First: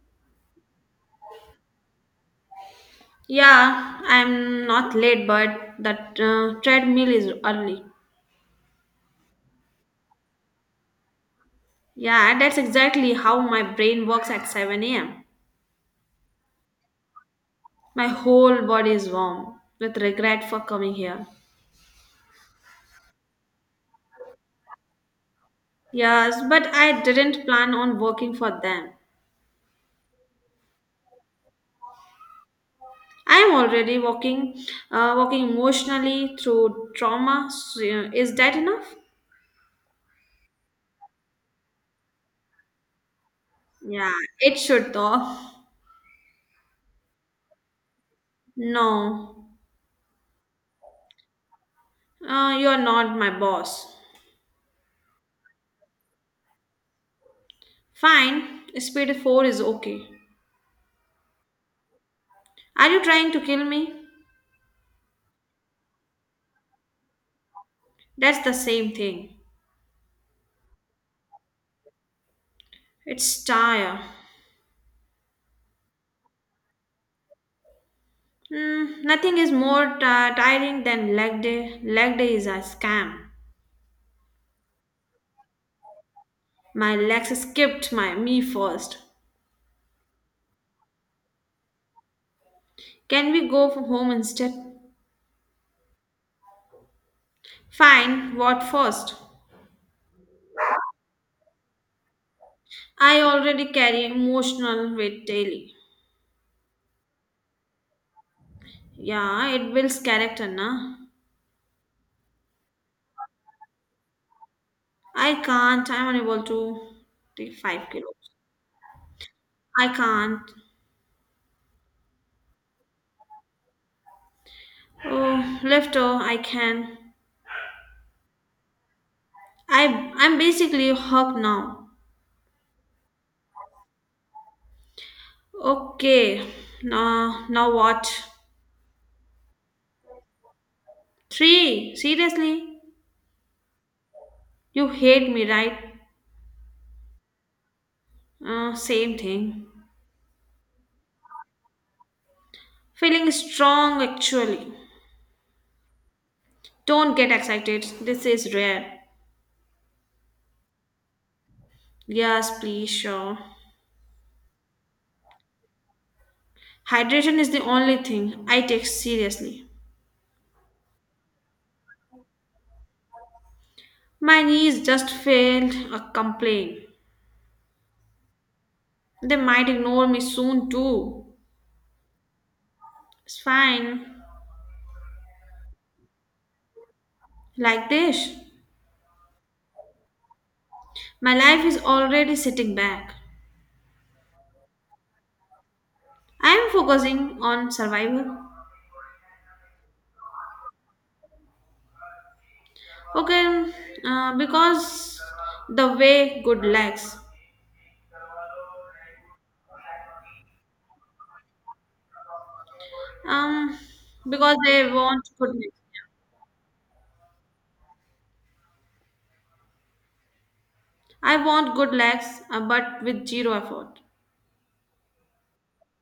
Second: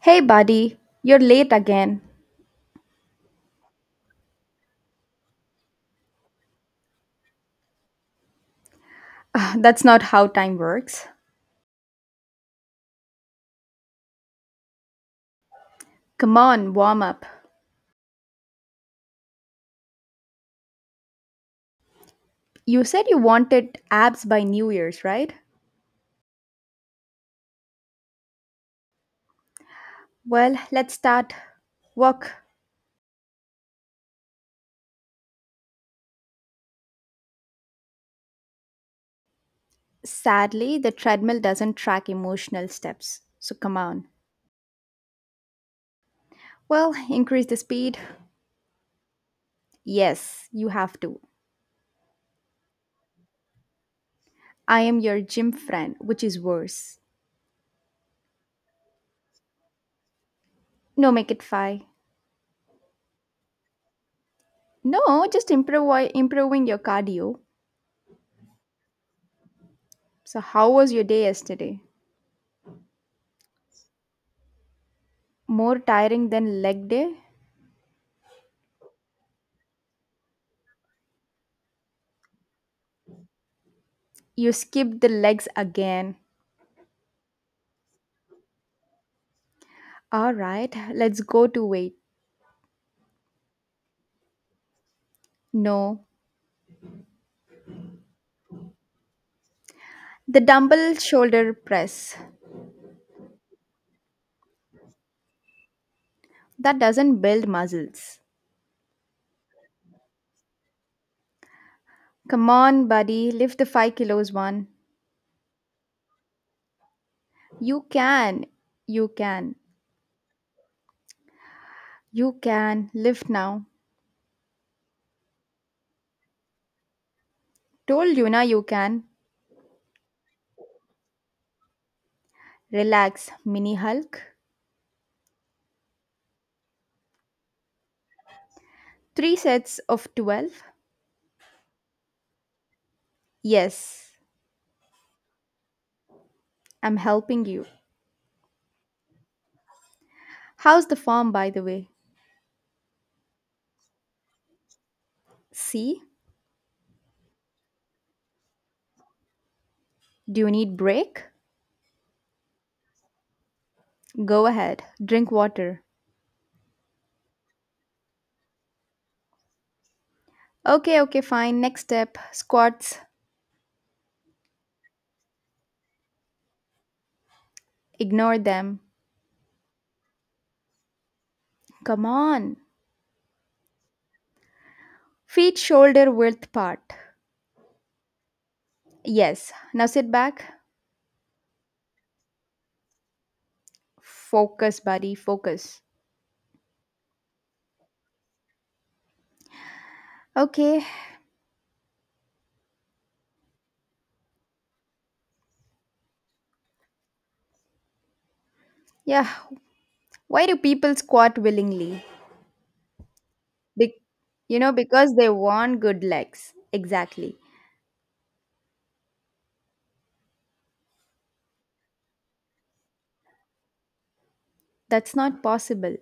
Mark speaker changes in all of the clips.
Speaker 1: Hey, buddy, you're late again.
Speaker 2: Yeah, I'm not late, but that treadmill is early.
Speaker 1: Ah, that's not how time works.
Speaker 2: Yeah, that's exactly how my brain works at 7 a.m.
Speaker 1: Come on, warm up.
Speaker 2: My whole body is warm with regret for coming here.
Speaker 1: You said you wanted abs by New Year's, right?
Speaker 2: Yes, but I didn't plan on working for them.
Speaker 1: Well, let's start. Walk.
Speaker 2: I'm already walking, walking emotionally through trauma. So, is that enough?
Speaker 1: Sadly, the treadmill doesn't track emotional steps. So come on.
Speaker 2: Yeah, it should though.
Speaker 1: Well, increase the speed.
Speaker 2: No,
Speaker 1: Yes, you have to.
Speaker 2: you're not my boss.
Speaker 1: I am your gym friend, which is worse.
Speaker 2: Fine, speed 4 is okay.
Speaker 1: No, make it five.
Speaker 2: Are you trying to kill me?
Speaker 1: No, just improving your cardio.
Speaker 2: That's the same thing.
Speaker 1: So, how was your day yesterday?
Speaker 2: It's tire.
Speaker 1: More tiring than leg day?
Speaker 2: Nothing is more tiring than leg day. Leg day is a scam.
Speaker 1: You skip the legs again.
Speaker 2: My legs skipped my me first.
Speaker 1: All right, let's go to weight.
Speaker 2: Can we go for home instead?
Speaker 1: No,
Speaker 2: Fine. What first?
Speaker 1: the dumbbell shoulder press.
Speaker 2: I already carry emotional weight daily.
Speaker 1: That doesn't build muscles.
Speaker 2: Yeah, it builds character, na.
Speaker 1: Come on, buddy, lift the 5 kilos one.
Speaker 2: I can't. I'm unable to take
Speaker 1: You
Speaker 2: 5 kilos.
Speaker 1: can, you can,
Speaker 2: I can't.
Speaker 1: you can, lift now.
Speaker 2: Oh, lifter, I can.
Speaker 1: Told you na you can.
Speaker 2: I'm basically hooked now.
Speaker 1: Relax, Mini Hulk.
Speaker 2: Okay. Now what?
Speaker 1: Three sets of 12?
Speaker 2: Three. Seriously?
Speaker 1: Yes,
Speaker 2: You hate me, right?
Speaker 1: I'm helping you.
Speaker 2: Same thing.
Speaker 1: How's the form, by the way?
Speaker 2: Feeling strong actually.
Speaker 1: See?
Speaker 2: Don't get excited. This is rare.
Speaker 1: Do you need break?
Speaker 2: Yes, please, sure.
Speaker 1: Go ahead, drink water.
Speaker 2: Hydration is the only thing I take seriously.
Speaker 1: Okay, okay, fine. Next step squats.
Speaker 2: My knees just failed a complaint.
Speaker 1: Ignore them.
Speaker 2: They might ignore me soon too.
Speaker 1: Come on.
Speaker 2: It's fine.
Speaker 1: Feet shoulder width apart.
Speaker 2: Like this.
Speaker 1: Yes. Now sit back.
Speaker 2: My life is already sitting back.
Speaker 1: Focus, buddy. Focus.
Speaker 2: I am focusing on survival.
Speaker 1: Okay.
Speaker 2: Okay, because the way good legs.
Speaker 1: Yeah. Why do people squat willingly?
Speaker 2: Um,
Speaker 1: Be-
Speaker 2: because they
Speaker 1: because
Speaker 2: want
Speaker 1: they
Speaker 2: good
Speaker 1: want
Speaker 2: legs.
Speaker 1: good legs. Exactly.
Speaker 2: I want good legs, but with zero effort.
Speaker 1: That's not possible.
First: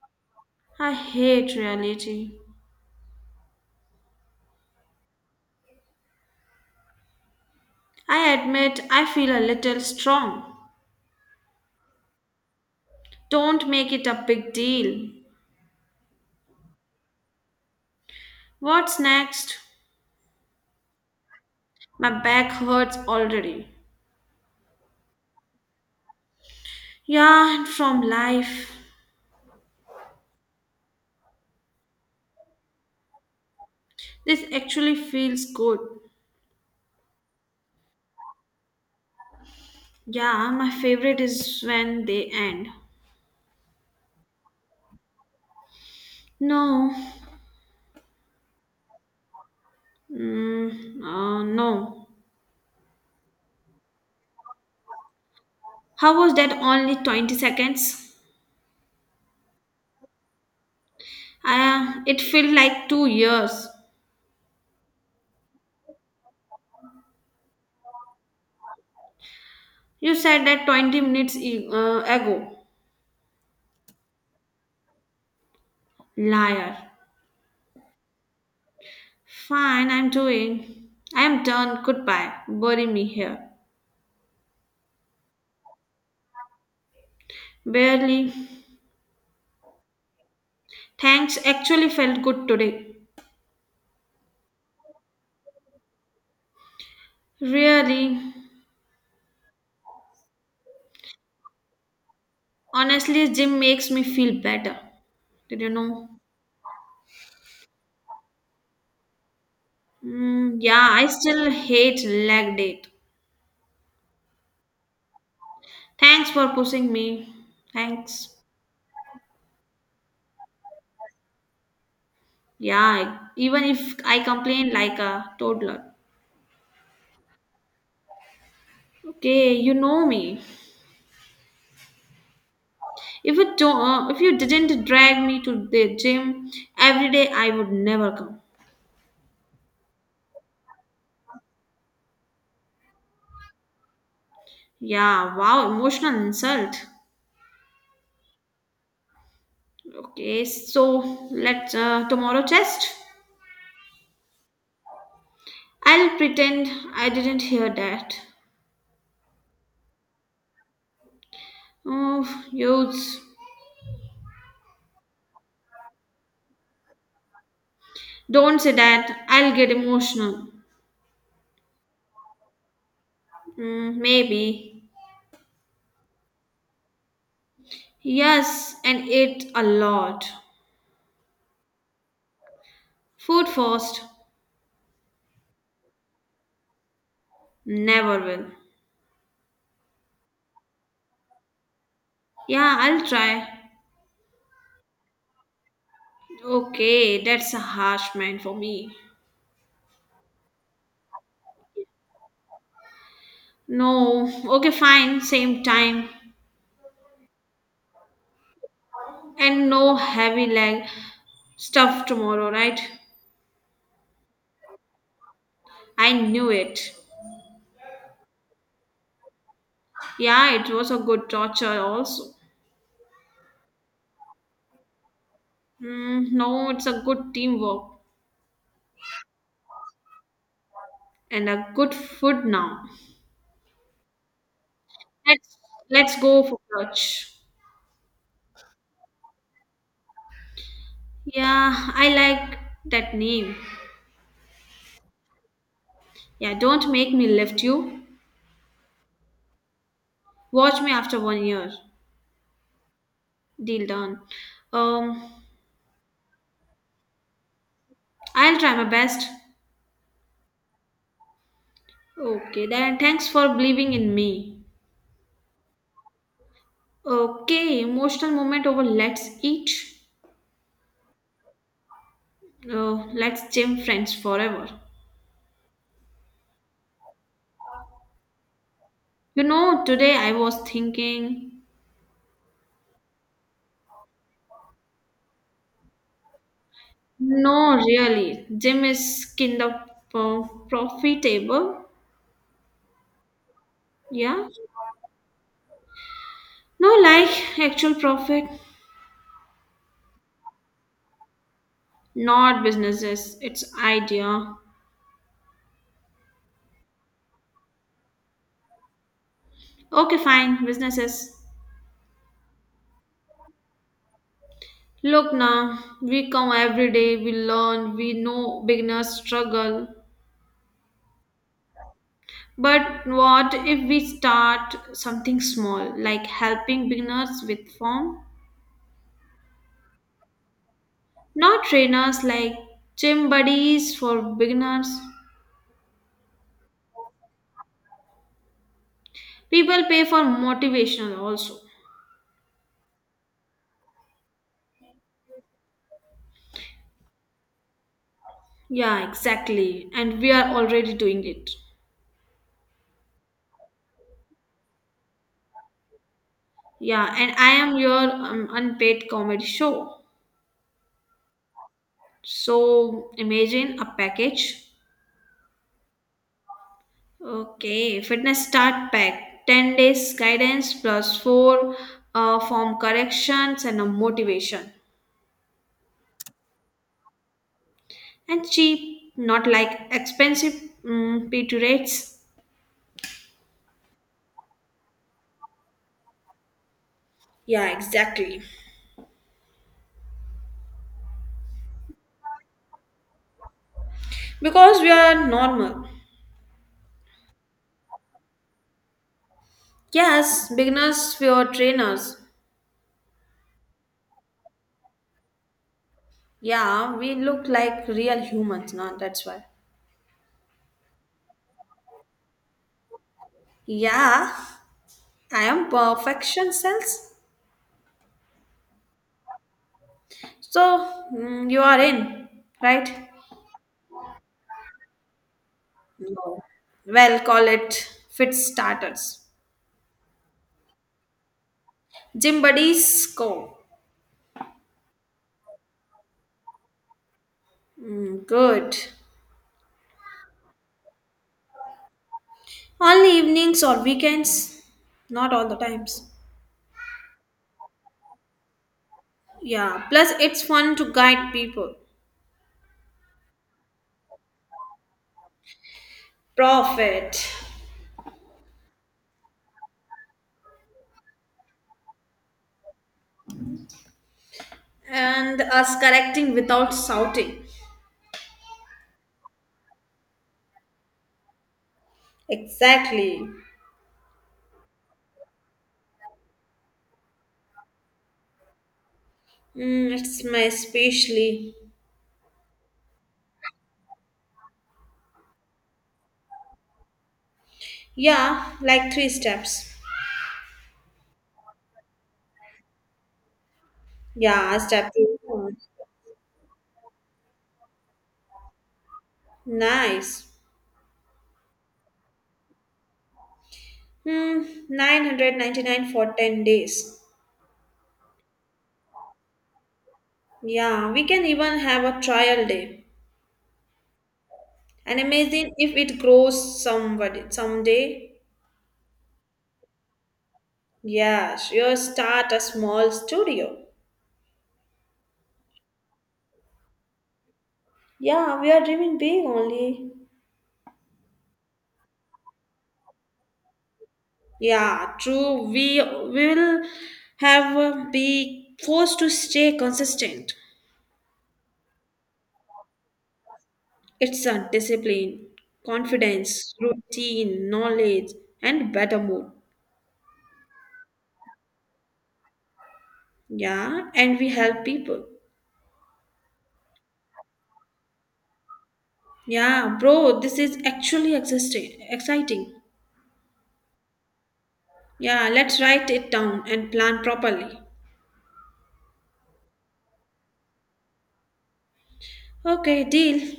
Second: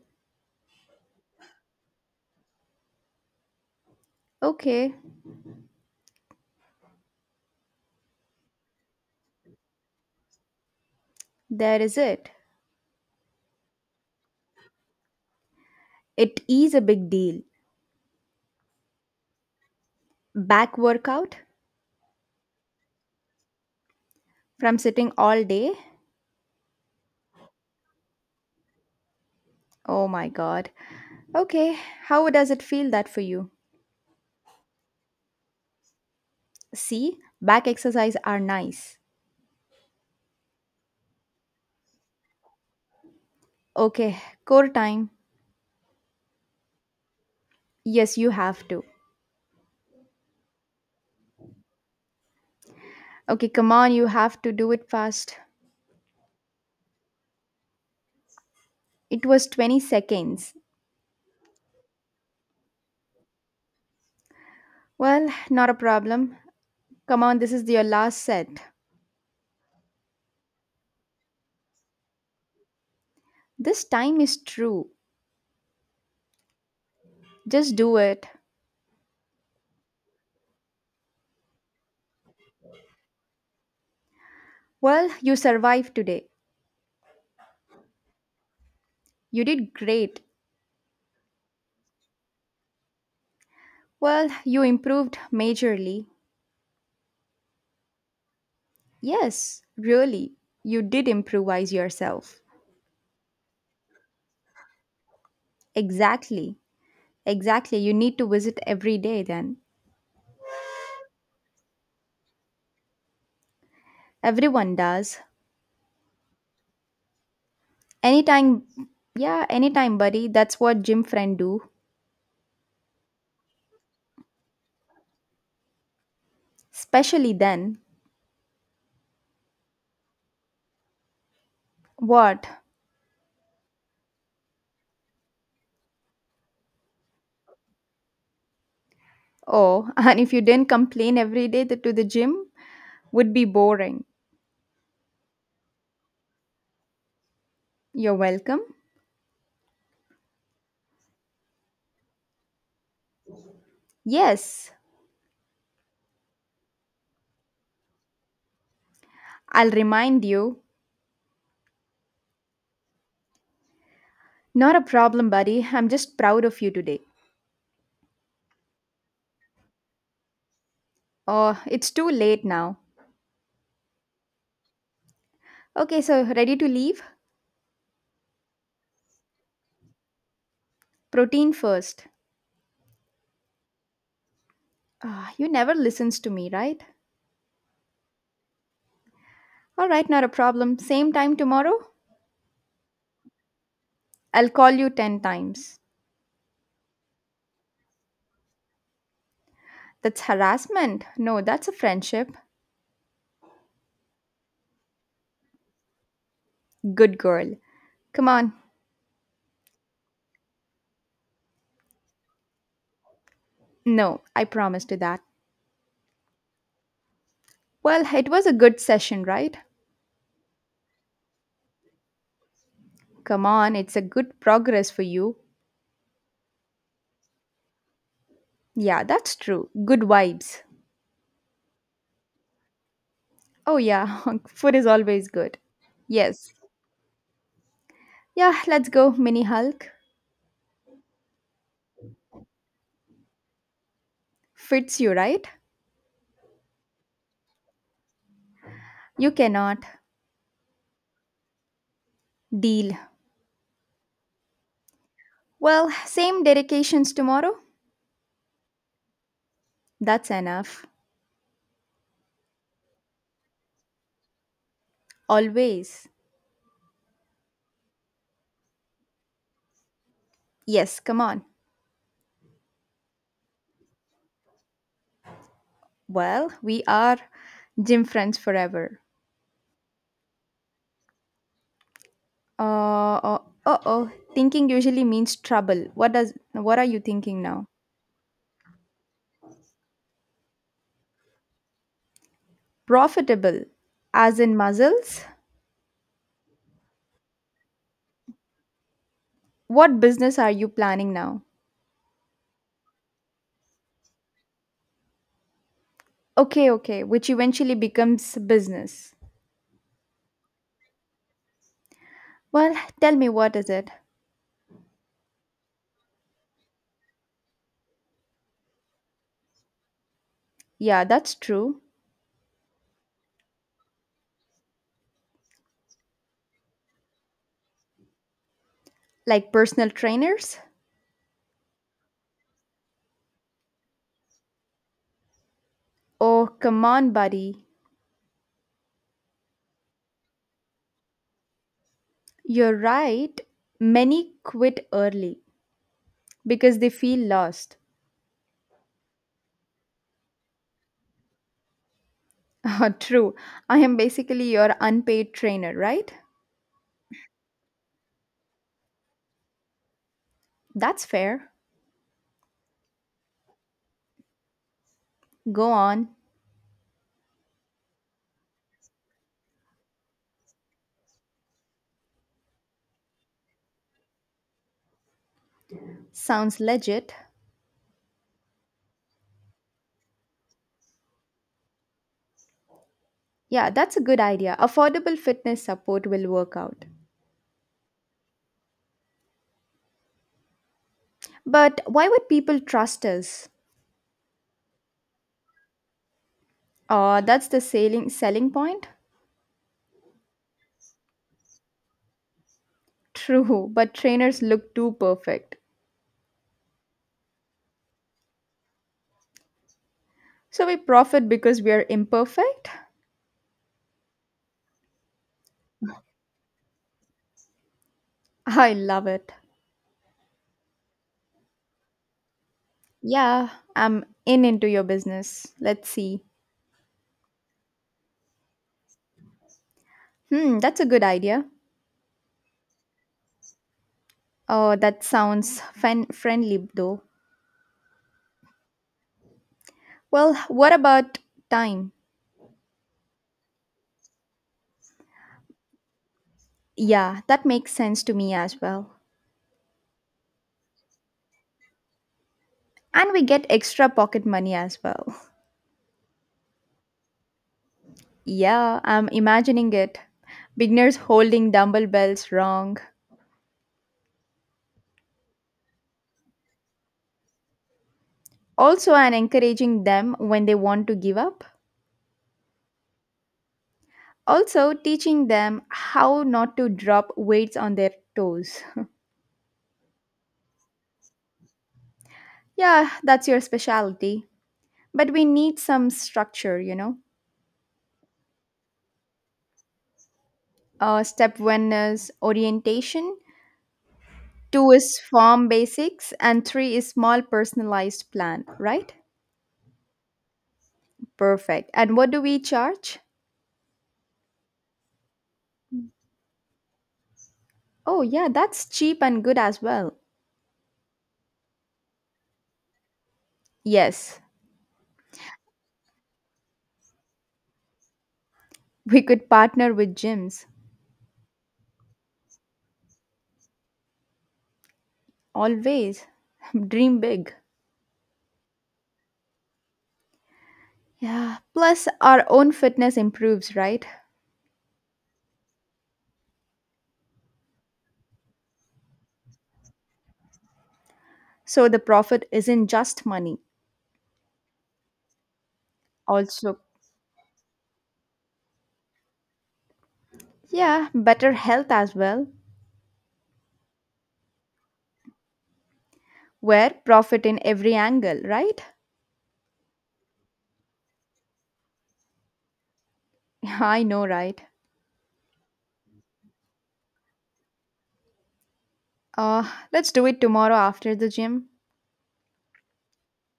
Speaker 2: I hate reality.
Speaker 1: Okay.
Speaker 2: I admit I feel a little strong.
Speaker 1: There is it.
Speaker 2: Don't make it a big deal.
Speaker 1: It is a big deal.
Speaker 2: What's next?
Speaker 1: Back workout
Speaker 2: My back hurts already.
Speaker 1: from sitting all day.
Speaker 2: Yeah, and from life.
Speaker 1: Oh my god. Okay, how does it feel that for you?
Speaker 2: This actually feels good.
Speaker 1: See, back exercise are nice.
Speaker 2: Yeah, my favorite is when they end.
Speaker 1: Okay, core time.
Speaker 2: No,
Speaker 1: Yes, you have to.
Speaker 2: no.
Speaker 1: Okay, come on, you have to do it fast.
Speaker 2: How was that only 20 seconds?
Speaker 1: It was 20 seconds.
Speaker 2: It felt like 2 years.
Speaker 1: Well, not a problem. Come on, this is your last set.
Speaker 2: You said that 20 minutes ago.
Speaker 1: This time is true.
Speaker 2: Liar.
Speaker 1: Just do it.
Speaker 2: Fine, I'm doing. I am done. Goodbye. Bury me here.
Speaker 1: Well, you survived today.
Speaker 2: Barely.
Speaker 1: You did great.
Speaker 2: Thanks actually felt good today.
Speaker 1: Well, you improved majorly.
Speaker 2: Really.
Speaker 1: Yes, really. You did improvise yourself.
Speaker 2: Honestly, gym makes me feel better. Did you know?
Speaker 1: Exactly. Exactly. You need to visit every day then.
Speaker 2: Mm, yeah, I still hate leg day.
Speaker 1: Everyone does.
Speaker 2: Thanks for pushing me. Thanks.
Speaker 1: Anytime, yeah, anytime, buddy. That's what gym friend do.
Speaker 2: Yeah, even if I complain like a toddler.
Speaker 1: Especially then.
Speaker 2: Okay, you know me.
Speaker 1: What?
Speaker 2: If it don't, If you didn't drag me to the gym every day, I would never come.
Speaker 1: Oh, and if you didn't complain every day to the gym, would be boring.
Speaker 2: Yeah, wow, emotional insult.
Speaker 1: You're welcome.
Speaker 2: Okay, so let's tomorrow test.
Speaker 1: Yes.
Speaker 2: I'll pretend I didn't hear that.
Speaker 1: I'll remind you.
Speaker 2: Oh, youths,
Speaker 1: Not a problem, buddy. I'm just proud of you today.
Speaker 2: don't say that. I'll get emotional.
Speaker 1: Oh, it's too late now.
Speaker 2: Mm, maybe.
Speaker 1: Okay, so ready to leave?
Speaker 2: Yes, and eat a lot.
Speaker 1: Protein first.
Speaker 2: Food first.
Speaker 1: Ah, you never listens to me, right?
Speaker 2: Never will.
Speaker 1: All right, not a problem. Same time tomorrow?
Speaker 2: Yeah, I'll try.
Speaker 1: I'll call you 10 times.
Speaker 2: Okay, that's a harsh man for me.
Speaker 1: That's harassment. No, that's a friendship.
Speaker 2: No, okay, fine, same time.
Speaker 1: Good girl. Come on.
Speaker 2: And no heavy leg stuff tomorrow, right?
Speaker 1: No, I promise to that.
Speaker 2: I knew it.
Speaker 1: Well, it was a good session, right?
Speaker 2: Yeah, it was a good torture also.
Speaker 1: Come on, it's a good progress for you.
Speaker 2: Mm, no, it's a good teamwork
Speaker 1: Yeah, that's true. Good vibes.
Speaker 2: and a good food now.
Speaker 1: Oh, yeah, food is always
Speaker 2: Let's
Speaker 1: good.
Speaker 2: let's go
Speaker 1: Yes.
Speaker 2: for lunch.
Speaker 1: Yeah, let's go, Mini Hulk.
Speaker 2: Yeah, I like that name.
Speaker 1: Fits you, right?
Speaker 2: Yeah, don't make me lift you.
Speaker 1: You cannot.
Speaker 2: Watch me after one year.
Speaker 1: Deal.
Speaker 2: Deal done. Um,
Speaker 1: Well, same dedications tomorrow?
Speaker 2: I'll try my best.
Speaker 1: That's enough.
Speaker 2: Okay, then thanks for believing in me.
Speaker 1: Always.
Speaker 2: Okay, emotional moment over let's eat.
Speaker 1: Yes, come on.
Speaker 2: Let's gym friends forever.
Speaker 1: Well, we are gym friends forever.
Speaker 2: You know, today I was thinking,
Speaker 1: Uh oh, uh oh. Thinking usually means trouble. What are you thinking now?
Speaker 2: no, really, gym is kind of profitable.
Speaker 1: Profitable, as
Speaker 2: Yeah,
Speaker 1: in muscles?
Speaker 2: no, like actual profit,
Speaker 1: What business are you planning now?
Speaker 2: not businesses. It's idea.
Speaker 1: Okay, okay, which eventually becomes business.
Speaker 2: Okay, fine, businesses.
Speaker 1: Well, tell me what is it?
Speaker 2: Look now, we come every day, we learn, we know beginners struggle.
Speaker 1: Yeah, that's true.
Speaker 2: But what if we start something small, like helping beginners with form?
Speaker 1: Like personal trainers?
Speaker 2: Not trainers like gym buddies for beginners.
Speaker 1: Oh, come on, buddy.
Speaker 2: People pay for motivational also.
Speaker 1: You're right. Many quit early because they feel lost.
Speaker 2: Yeah, exactly. And we are already doing it.
Speaker 1: True. I am basically your unpaid trainer, right?
Speaker 2: Yeah, and I am your unpaid comedy show.
Speaker 1: That's fair.
Speaker 2: So imagine a package.
Speaker 1: Go on.
Speaker 2: Okay, fitness start pack 10 days guidance plus 4 form corrections and a motivation.
Speaker 1: Sounds legit.
Speaker 2: And cheap, not like expensive P2 rates.
Speaker 1: Yeah, that's a good idea. Affordable fitness support will work out.
Speaker 2: Yeah, exactly.
Speaker 1: But why would people trust us?
Speaker 2: Because we are normal.
Speaker 1: That's the selling point.
Speaker 2: Yes, beginners, we are trainers.
Speaker 1: True, but trainers look too perfect.
Speaker 2: Yeah, we look like real humans, no? That's why.
Speaker 1: So we profit because we are imperfect?
Speaker 2: Yeah, I am perfection cells.
Speaker 1: I love it.
Speaker 2: So, you are in, right?
Speaker 1: Yeah, I'm in into your business. Let's see.
Speaker 2: No. Well, call it fit starters.
Speaker 1: Hmm, that's a good idea.
Speaker 2: Gym buddies go.
Speaker 1: Oh, that sounds friendly though.
Speaker 2: Mm, good.
Speaker 1: Well, what about time?
Speaker 2: Only evenings or weekends, not all the times.
Speaker 1: Yeah, that makes sense to me as well.
Speaker 2: Yeah, plus it's fun to guide people.
Speaker 1: And we get extra pocket money as well.
Speaker 2: Profit.
Speaker 1: Yeah, I'm imagining it. Beginners holding dumbbells wrong.
Speaker 2: And us correcting without shouting.
Speaker 1: Also, and encouraging them when they want to give up.
Speaker 2: Exactly.
Speaker 1: Also, teaching them how not to drop weights on their toes.
Speaker 2: Mm, it's my especially.
Speaker 1: Yeah, that's your specialty. But we need some structure, you know.
Speaker 2: Yeah, like three steps.
Speaker 1: Step one is orientation,
Speaker 2: Yeah,
Speaker 1: two
Speaker 2: step
Speaker 1: is
Speaker 2: two.
Speaker 1: farm basics, and three is small personalized plan, right?
Speaker 2: Nice.
Speaker 1: Perfect. And what do we charge?
Speaker 2: Hmm, 999 for 10 days.
Speaker 1: Oh yeah, that's cheap and good as well.
Speaker 2: Yeah, we can even have a trial day.
Speaker 1: Yes.
Speaker 2: And imagine if it grows somebody someday.
Speaker 1: We could partner with gyms.
Speaker 2: Yeah, sure, start a small studio.
Speaker 1: Always. Dream big.
Speaker 2: Yeah, we are dreaming big only.
Speaker 1: Yeah, plus our own fitness improves, right?
Speaker 2: Yeah, true. We will have be forced to stay consistent.
Speaker 1: So the profit isn't just money.
Speaker 2: It's a discipline, confidence,
Speaker 1: Also,
Speaker 2: routine, knowledge, and better mood.
Speaker 1: yeah, better health as well.
Speaker 2: Yeah, and we help people.
Speaker 1: Where profit in every angle, right?
Speaker 2: Yeah, bro, this is actually existing, exciting.
Speaker 1: I know, right.
Speaker 2: Yeah, let's write it down and plan properly.
Speaker 1: uh let's do it tomorrow after the gym.
Speaker 2: Okay, deal.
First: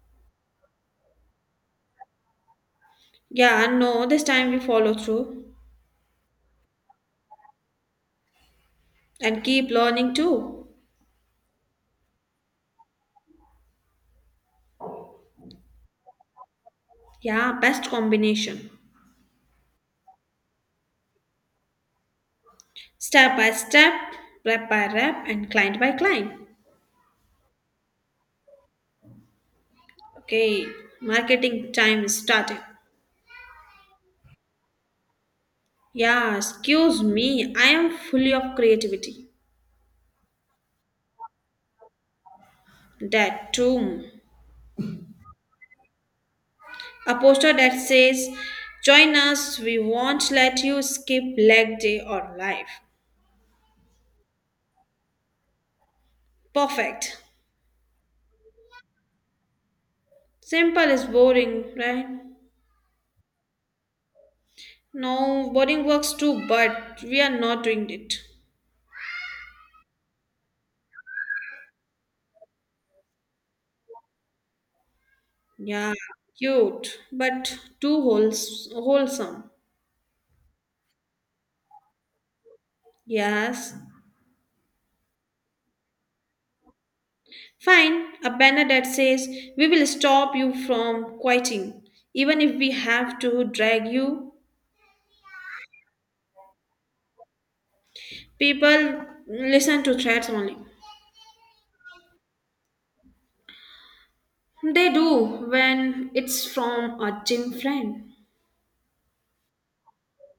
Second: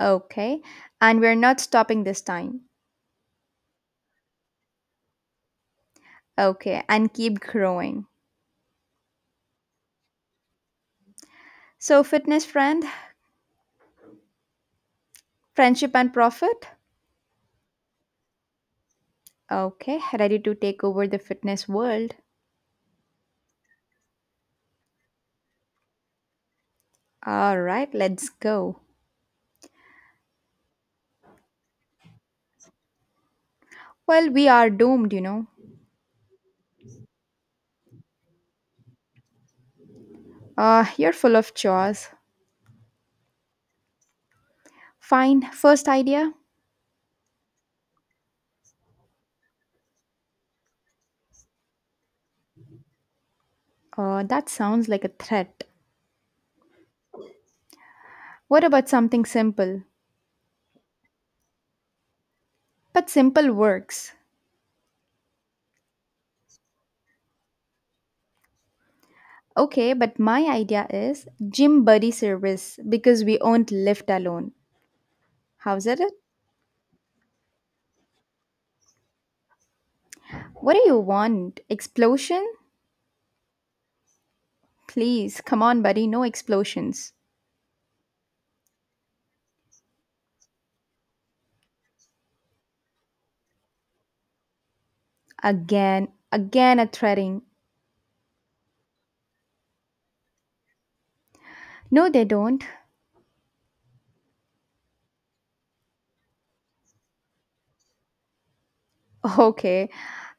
Speaker 1: Okay. And we're not stopping this time.
Speaker 2: Yeah, no, this time we follow through
Speaker 1: Okay. And keep growing.
Speaker 2: and keep learning too.
Speaker 1: So, fitness friend, friendship and profit.
Speaker 2: Yeah, best combination.
Speaker 1: Okay. Ready to take over the fitness world.
Speaker 2: Step by step, rep by rep, and client by client.
Speaker 1: All right. Let's go.
Speaker 2: Okay, marketing time is starting.
Speaker 1: Well, we are doomed, you know.
Speaker 2: Yeah, excuse me, I am fully of creativity.
Speaker 1: You're full of chores.
Speaker 2: That too.
Speaker 1: Fine. First idea.
Speaker 2: A poster that says, "Join us, we won't let you skip leg day or life."
Speaker 1: That sounds like a threat.
Speaker 2: Perfect.
Speaker 1: What about something simple?
Speaker 2: Simple is boring, right?
Speaker 1: But simple works.
Speaker 2: No, boring works too, but we are not doing it.
Speaker 1: Okay, but my idea is gym buddy service because we won't lift alone. How's
Speaker 2: Yeah,
Speaker 1: it?
Speaker 2: cute, but too wholesome.
Speaker 1: What do you want? Explosion?
Speaker 2: Yes.
Speaker 1: Please, come on, buddy, no explosions.
Speaker 2: Fine, a banner that says, "We will stop you from quitting, even if we have to drag you."
Speaker 1: Again, again a threading.
Speaker 2: People listen to threats only.
Speaker 1: No, they don't.
Speaker 2: They do when it's from a gym friend.
Speaker 1: Okay,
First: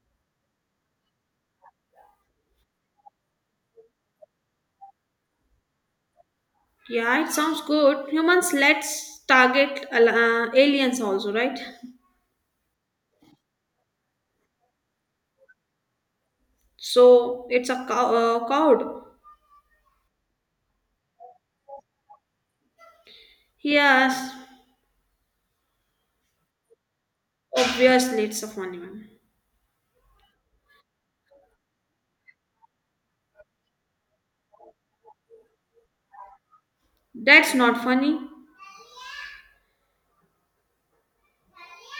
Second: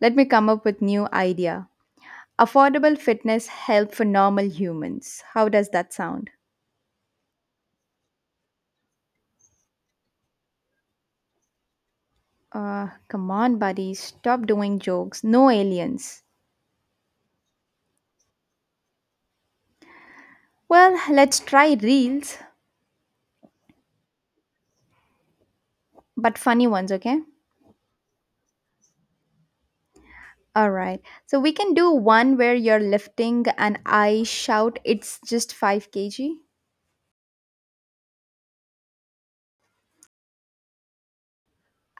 Speaker 1: let me come up with new idea. Affordable fitness help for normal humans. How does that sound?
Speaker 2: Yeah, it sounds good. Humans, let's target aliens also, right?
Speaker 1: Come on, buddy, stop doing jokes. No aliens.
Speaker 2: So it's a cow, cowed.
Speaker 1: Well, let's try reels,
Speaker 2: Yes,
Speaker 1: but funny ones, okay?
Speaker 2: obviously it's a funny one.
Speaker 1: All right. So we can do one where you're lifting and I shout it's just 5 kg.
Speaker 2: That's not funny.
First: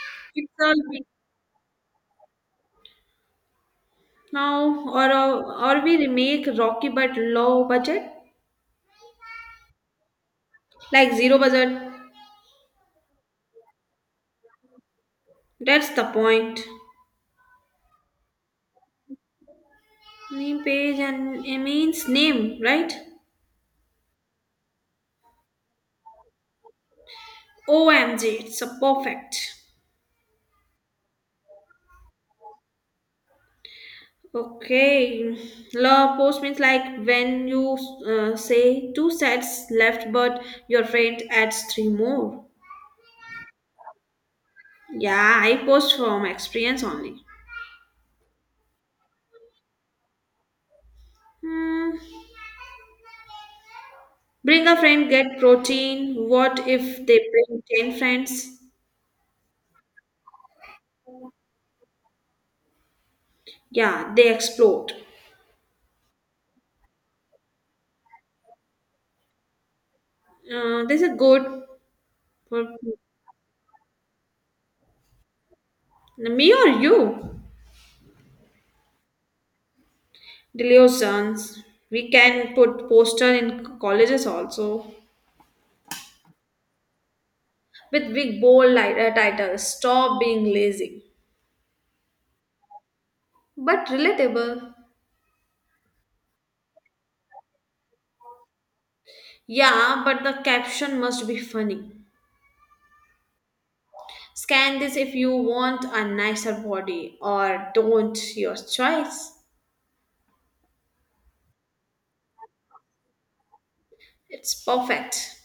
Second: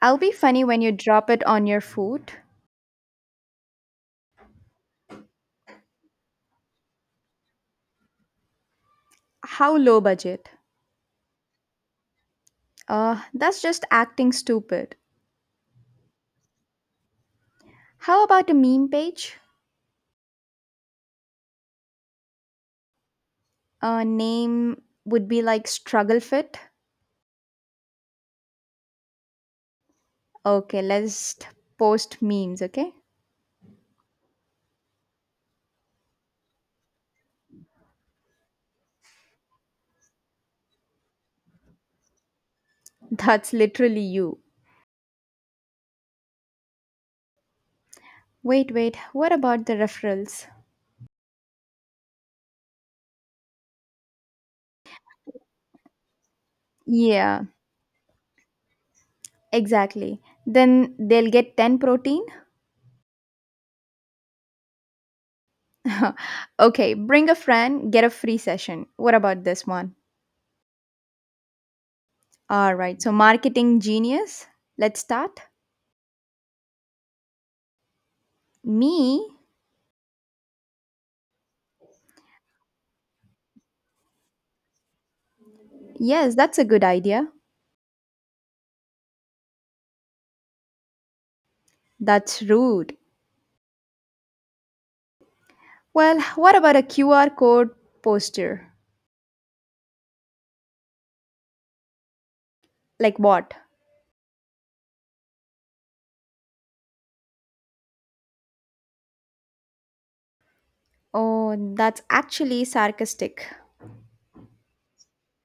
Speaker 1: I'll be
Speaker 2: It's
Speaker 1: funny
Speaker 2: a
Speaker 1: when you drop it on your food.
Speaker 2: now or a, or we remake Rocky but low budget,
Speaker 1: How low budget?
Speaker 2: like zero budget.
Speaker 1: That's just acting stupid.
Speaker 2: That's the point.
Speaker 1: How about a meme page?
Speaker 2: Name page and it means name, right?
Speaker 1: A name would be like Struggle Fit.
Speaker 2: OMG, it's a perfect.
Speaker 1: Okay, let's post memes, okay?
Speaker 2: Okay, love post means like when you say two sets left, but your friend adds three more.
Speaker 1: That's literally you.
Speaker 2: Yeah, I post from experience only.
Speaker 1: Wait, wait, what about the referrals?
Speaker 2: Hmm. Bring a friend, get protein. What if they
Speaker 1: Yeah,
Speaker 2: bring 10 friends?
Speaker 1: exactly. Then they'll get 10 protein.
Speaker 2: Yeah, they explode.
Speaker 1: Okay, bring a friend, get a free session. What about this one?
Speaker 2: This is good for
Speaker 1: All right, so marketing genius. Let's start.
Speaker 2: me or you.
Speaker 1: Me?
Speaker 2: Delusions. We can put poster in colleges also
Speaker 1: Yes, that's a good idea.
Speaker 2: with big bold titles. Stop being lazy.
Speaker 1: That's rude.
Speaker 2: But relatable.
Speaker 1: Well, what about a QR code poster?
Speaker 2: Yeah, but the caption must be funny.
Speaker 1: Like what?
Speaker 2: Scan this if you want a nicer body or don't, your choice.
Speaker 1: Oh, that's actually sarcastic.
Speaker 2: It's perfect.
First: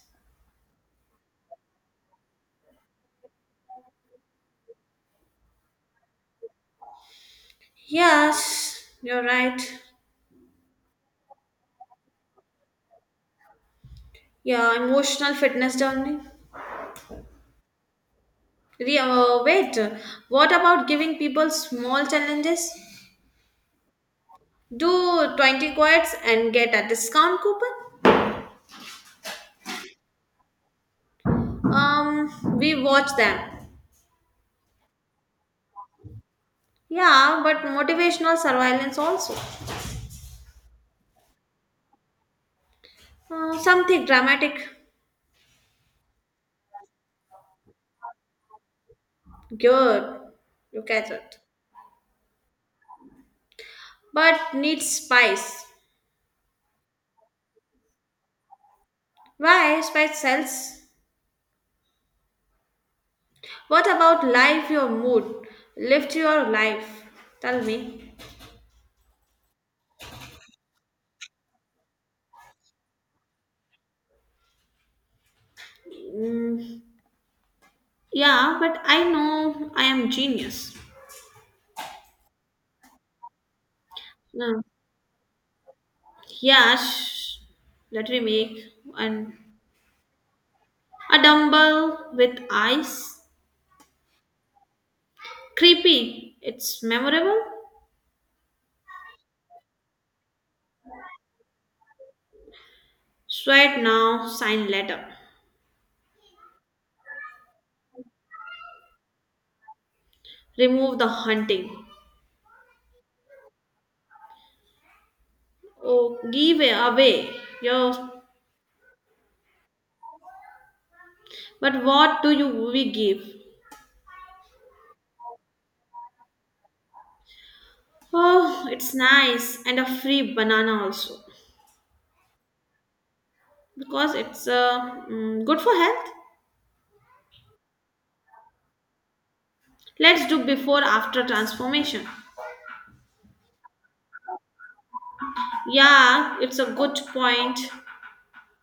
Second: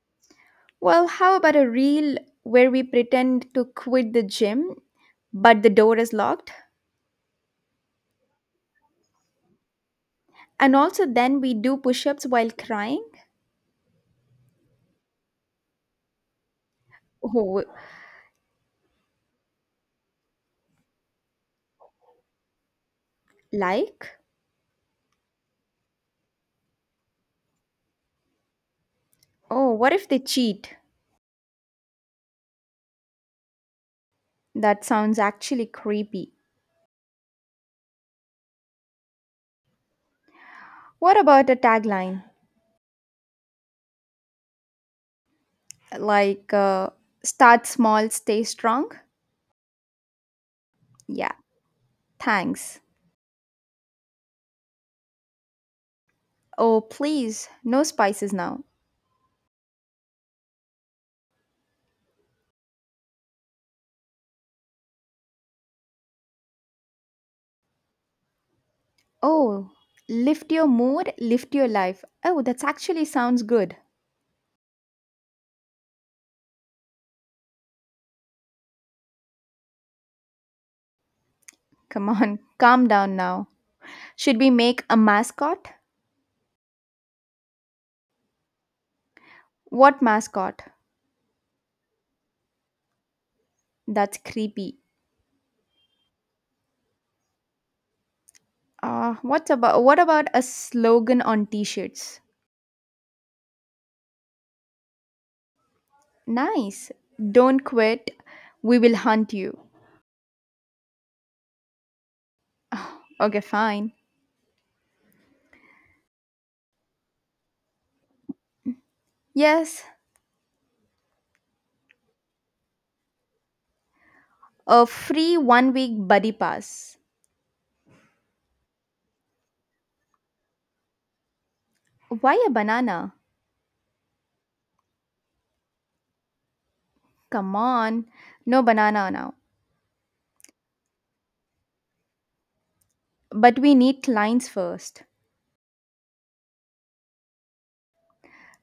Speaker 1: Well, how about a reel where we pretend to quit the gym, but the door is locked?
Speaker 2: Yes, you're right.
Speaker 1: And also, then we do push ups while crying?
Speaker 2: Yeah, emotional fitness journey.
Speaker 1: Oh,
Speaker 2: Wait, what about giving people small challenges?
Speaker 1: like?
Speaker 2: Do 20 quads and get a discount coupon?
Speaker 1: Oh, what if they cheat?
Speaker 2: We watch them.
Speaker 1: That sounds actually creepy.
Speaker 2: Yeah, but motivational surveillance also.
Speaker 1: What about a tagline?
Speaker 2: Something dramatic.
Speaker 1: Like, start small, stay strong?
Speaker 2: Good. You catch
Speaker 1: Yeah,
Speaker 2: it.
Speaker 1: thanks.
Speaker 2: But needs spice.
Speaker 1: Oh, please, no spices now.
Speaker 2: Why spice cells? What about life, your mood? Lift your life. Tell me.
Speaker 1: Oh, lift your mood, lift your life. Oh, that's actually sounds good.
Speaker 2: Mm, yeah, but I know I am genius.
Speaker 1: Come on, calm down now. Should we
Speaker 2: No.
Speaker 1: make a mascot?
Speaker 2: Yeah, sh- that we make. And
Speaker 1: What mascot?
Speaker 2: a dumbbell with eyes.
Speaker 1: That's creepy.
Speaker 2: Creepy. It's memorable.
Speaker 1: What about a slogan on t-shirts?
Speaker 2: Sweat now, sign letter.
Speaker 1: Nice. Don't quit. We will hunt you.
Speaker 2: Remove the hunting.
Speaker 1: Okay, fine.
Speaker 2: Oh, give away your.
Speaker 1: Yes,
Speaker 2: But what do you we give?
Speaker 1: a free 1 week buddy pass.
Speaker 2: Oh, it's nice and a free banana also
Speaker 1: Why a banana?
Speaker 2: because it's good for health.
Speaker 1: Come on. No banana now.
Speaker 2: Let's do before after transformation.
Speaker 1: But we need lines first.
Speaker 2: Yeah, it's a good point,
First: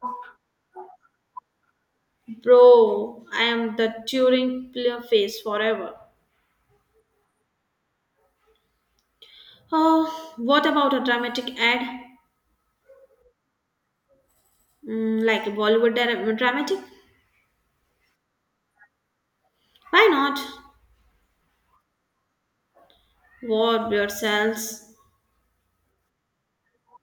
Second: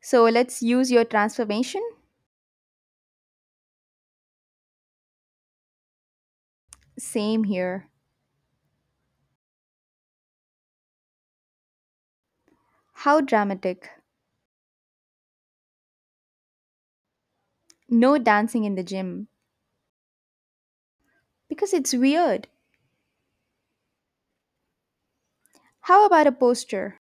Speaker 1: So let's use your transformation.
Speaker 2: bro. I am the Turing player face forever.
Speaker 1: Same here.
Speaker 2: Oh, what about a dramatic ad?
Speaker 1: How dramatic.
Speaker 2: Mm, like a Bollywood dramatic?
Speaker 1: No dancing in the gym.
Speaker 2: Why not?
Speaker 1: Because it's weird.
Speaker 2: What yourselves?
Speaker 1: How about a poster?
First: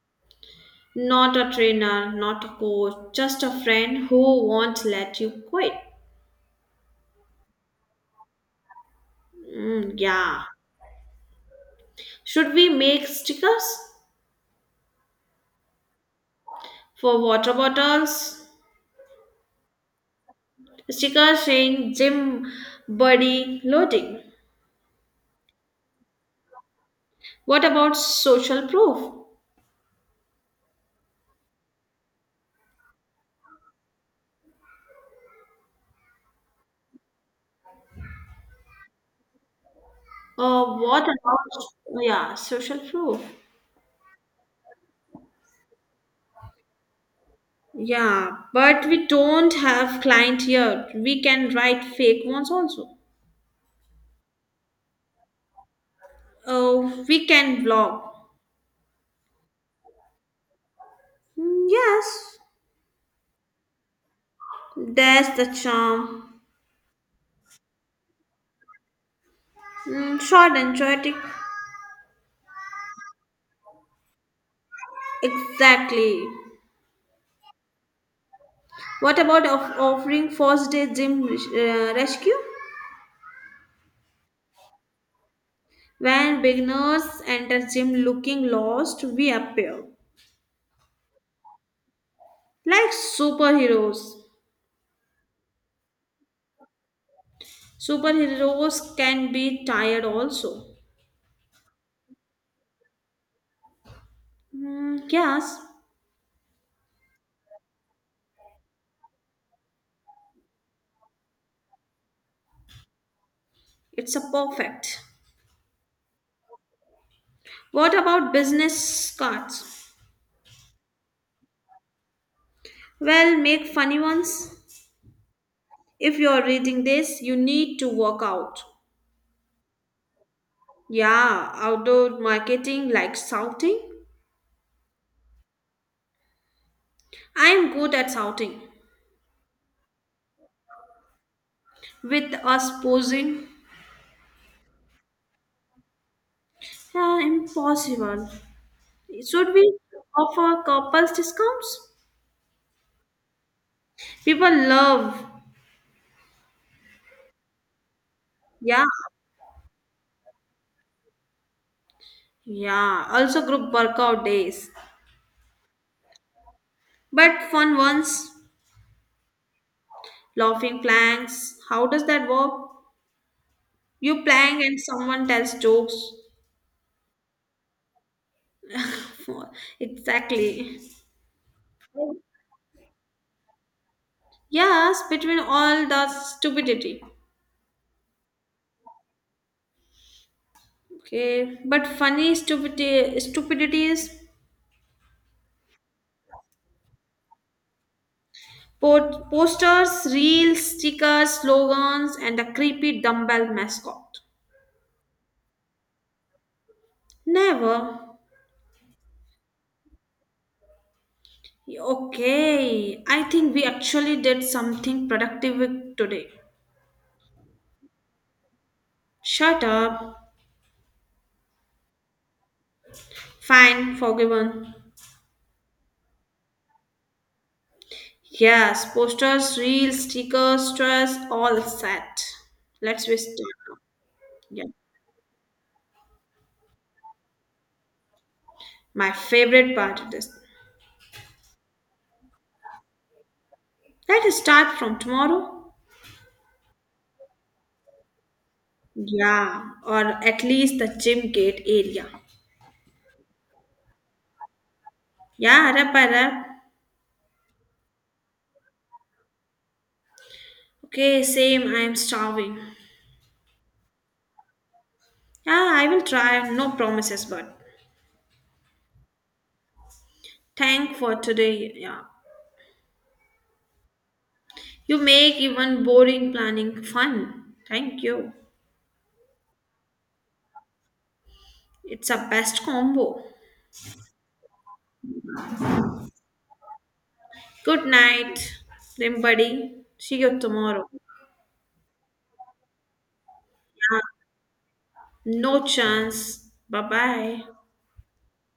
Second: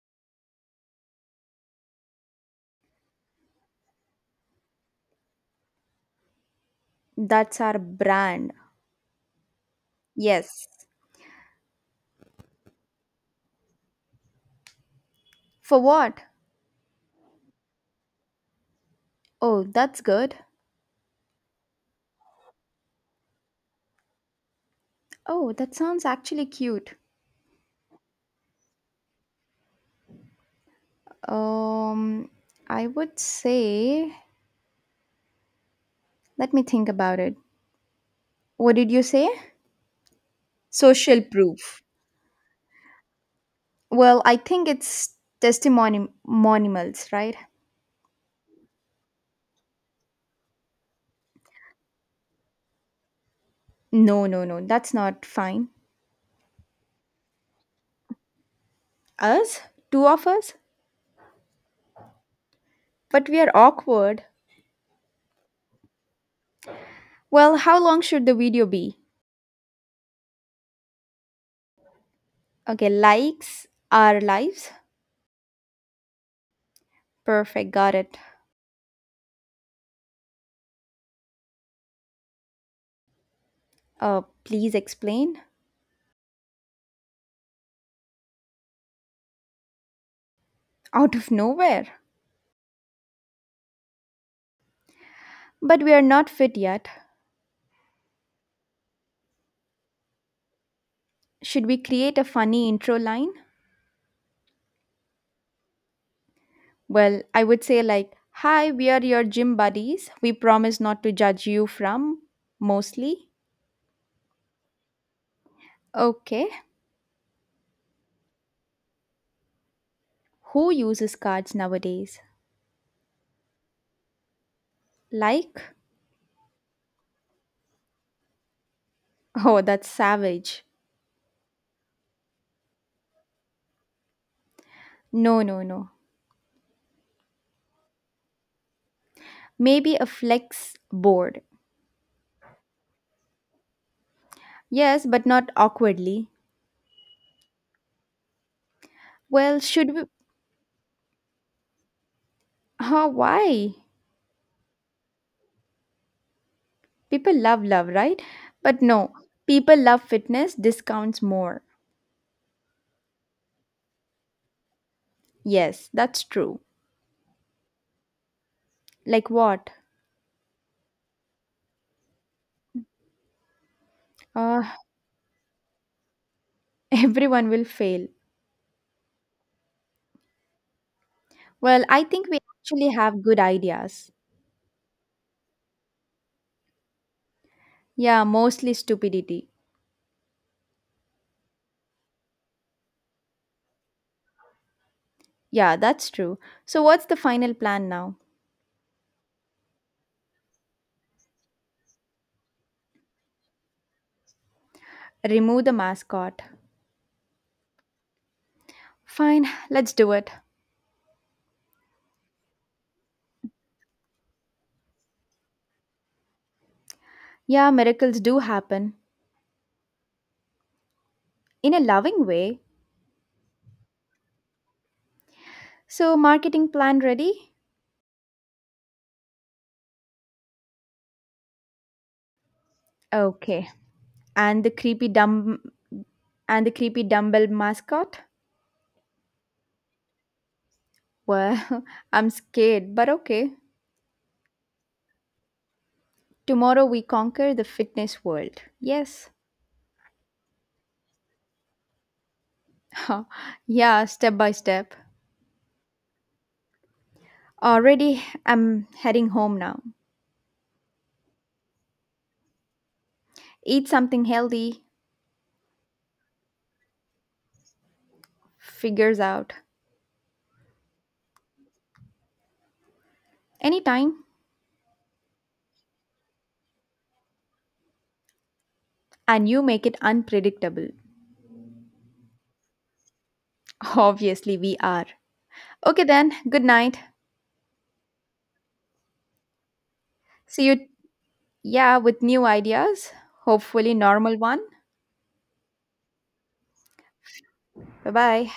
Speaker 2: Not a trainer, not a coach, just a friend who won't let you quit.
Speaker 1: That's our brand.
Speaker 2: Mm, yeah.
Speaker 1: Yes.
Speaker 2: Should we make stickers
Speaker 1: For what?
Speaker 2: for water bottles?
Speaker 1: Oh, that's good.
Speaker 2: Stickers saying gym buddy loading.
Speaker 1: Oh, that sounds actually cute.
Speaker 2: What about social proof?
Speaker 1: Um, I would say, let me think about it. What did you say?
Speaker 2: Or what
Speaker 1: Social
Speaker 2: about
Speaker 1: proof.
Speaker 2: yeah, social proof?
Speaker 1: Well, I think it's testimony monimals, right?
Speaker 2: Yeah, but we don't have client here. We can write fake ones also.
Speaker 1: No, no, no, that's not fine.
Speaker 2: Oh, we can vlog.
Speaker 1: Us? Two of us?
Speaker 2: Mm, yes,
Speaker 1: But we are awkward.
Speaker 2: that's the charm.
Speaker 1: Well, how long should the video be?
Speaker 2: Mm, short and poetic.
Speaker 1: Okay, likes our lives.
Speaker 2: Exactly.
Speaker 1: Perfect, got it.
Speaker 2: What about of offering first day gym rescue?
Speaker 1: Please explain.
Speaker 2: When beginners enter gym looking lost, we appear
Speaker 1: Out of nowhere.
Speaker 2: like superheroes.
Speaker 1: But we are not fit yet.
Speaker 2: Superheroes can be tired also.
Speaker 1: Should we create a funny intro line?
Speaker 2: Hmm, yes,
Speaker 1: Well, I would say like, "Hi, we are your gym buddies. We promise not to judge you from mostly."
Speaker 2: it's a perfect.
Speaker 1: Okay.
Speaker 2: What about business cards?
Speaker 1: Who uses cards nowadays?
Speaker 2: Well, make funny ones.
Speaker 1: Like?
Speaker 2: If you're reading this, you need to work out.
Speaker 1: Oh, that's savage.
Speaker 2: Yeah, outdoor marketing like shouting.
Speaker 1: No, no, no.
Speaker 2: I'm good at shouting.
Speaker 1: Maybe a flex board.
Speaker 2: With us posing,
Speaker 1: Yes, but not awkwardly.
Speaker 2: yeah, impossible. Should
Speaker 1: Well,
Speaker 2: we
Speaker 1: should we?
Speaker 2: offer couples discounts?
Speaker 1: Huh, why?
Speaker 2: People love,
Speaker 1: People love love, right? But
Speaker 2: yeah,
Speaker 1: no, people love fitness discounts more.
Speaker 2: yeah. Also group workout days,
Speaker 1: Yes, that's true.
Speaker 2: but fun ones,
Speaker 1: Like what?
Speaker 2: laughing planks. How does that work? You plank
Speaker 1: Uh,
Speaker 2: and someone tells jokes.
Speaker 1: everyone will fail.
Speaker 2: Exactly.
Speaker 1: Well, I think we actually have good ideas.
Speaker 2: Yes, between all the stupidity.
Speaker 1: Yeah, mostly stupidity.
Speaker 2: Okay, but funny stupidity, stupidities,
Speaker 1: Yeah, that's true. So, what's the final plan now?
Speaker 2: posters, reels, stickers, slogans, and a creepy dumbbell mascot.
Speaker 1: Remove the mascot.
Speaker 2: Never.
Speaker 1: Fine, let's do it.
Speaker 2: Okay, I think we actually did something productive with today.
Speaker 1: Yeah, miracles do happen
Speaker 2: Shut up.
Speaker 1: in a loving way.
Speaker 2: Fine, forgiven.
Speaker 1: So, marketing plan ready?
Speaker 2: Yes, posters, reels, stickers, stress, all set. Let's We start.
Speaker 1: Okay. And
Speaker 2: Yeah,
Speaker 1: the creepy dumb and the creepy dumbbell mascot?
Speaker 2: my favorite part of this.
Speaker 1: Well, I'm scared, but okay.
Speaker 2: Let us start from tomorrow.
Speaker 1: Tomorrow we conquer the fitness world. Yes.
Speaker 2: Yeah, or at least the gym gate area.
Speaker 1: Yeah, step by step.
Speaker 2: Yeah, arap, arap.
Speaker 1: Already I'm heading home now.
Speaker 2: Okay, same. I am starving.
Speaker 1: Eat something healthy,
Speaker 2: Yeah, I will try. No promises, but
Speaker 1: figures out.
Speaker 2: thank for today. Yeah,
Speaker 1: Anytime.
Speaker 2: you make even boring planning fun. Thank you.
Speaker 1: And you make it unpredictable.
Speaker 2: It's a best combo.
Speaker 1: Obviously, we are. Okay, then, good night.
Speaker 2: Good night, then buddy. See you
Speaker 1: See
Speaker 2: tomorrow.
Speaker 1: you, yeah, with new ideas. Hopefully,
Speaker 2: Uh,
Speaker 1: normal one.
Speaker 2: No chance. Bye bye.
Speaker 1: Bye bye.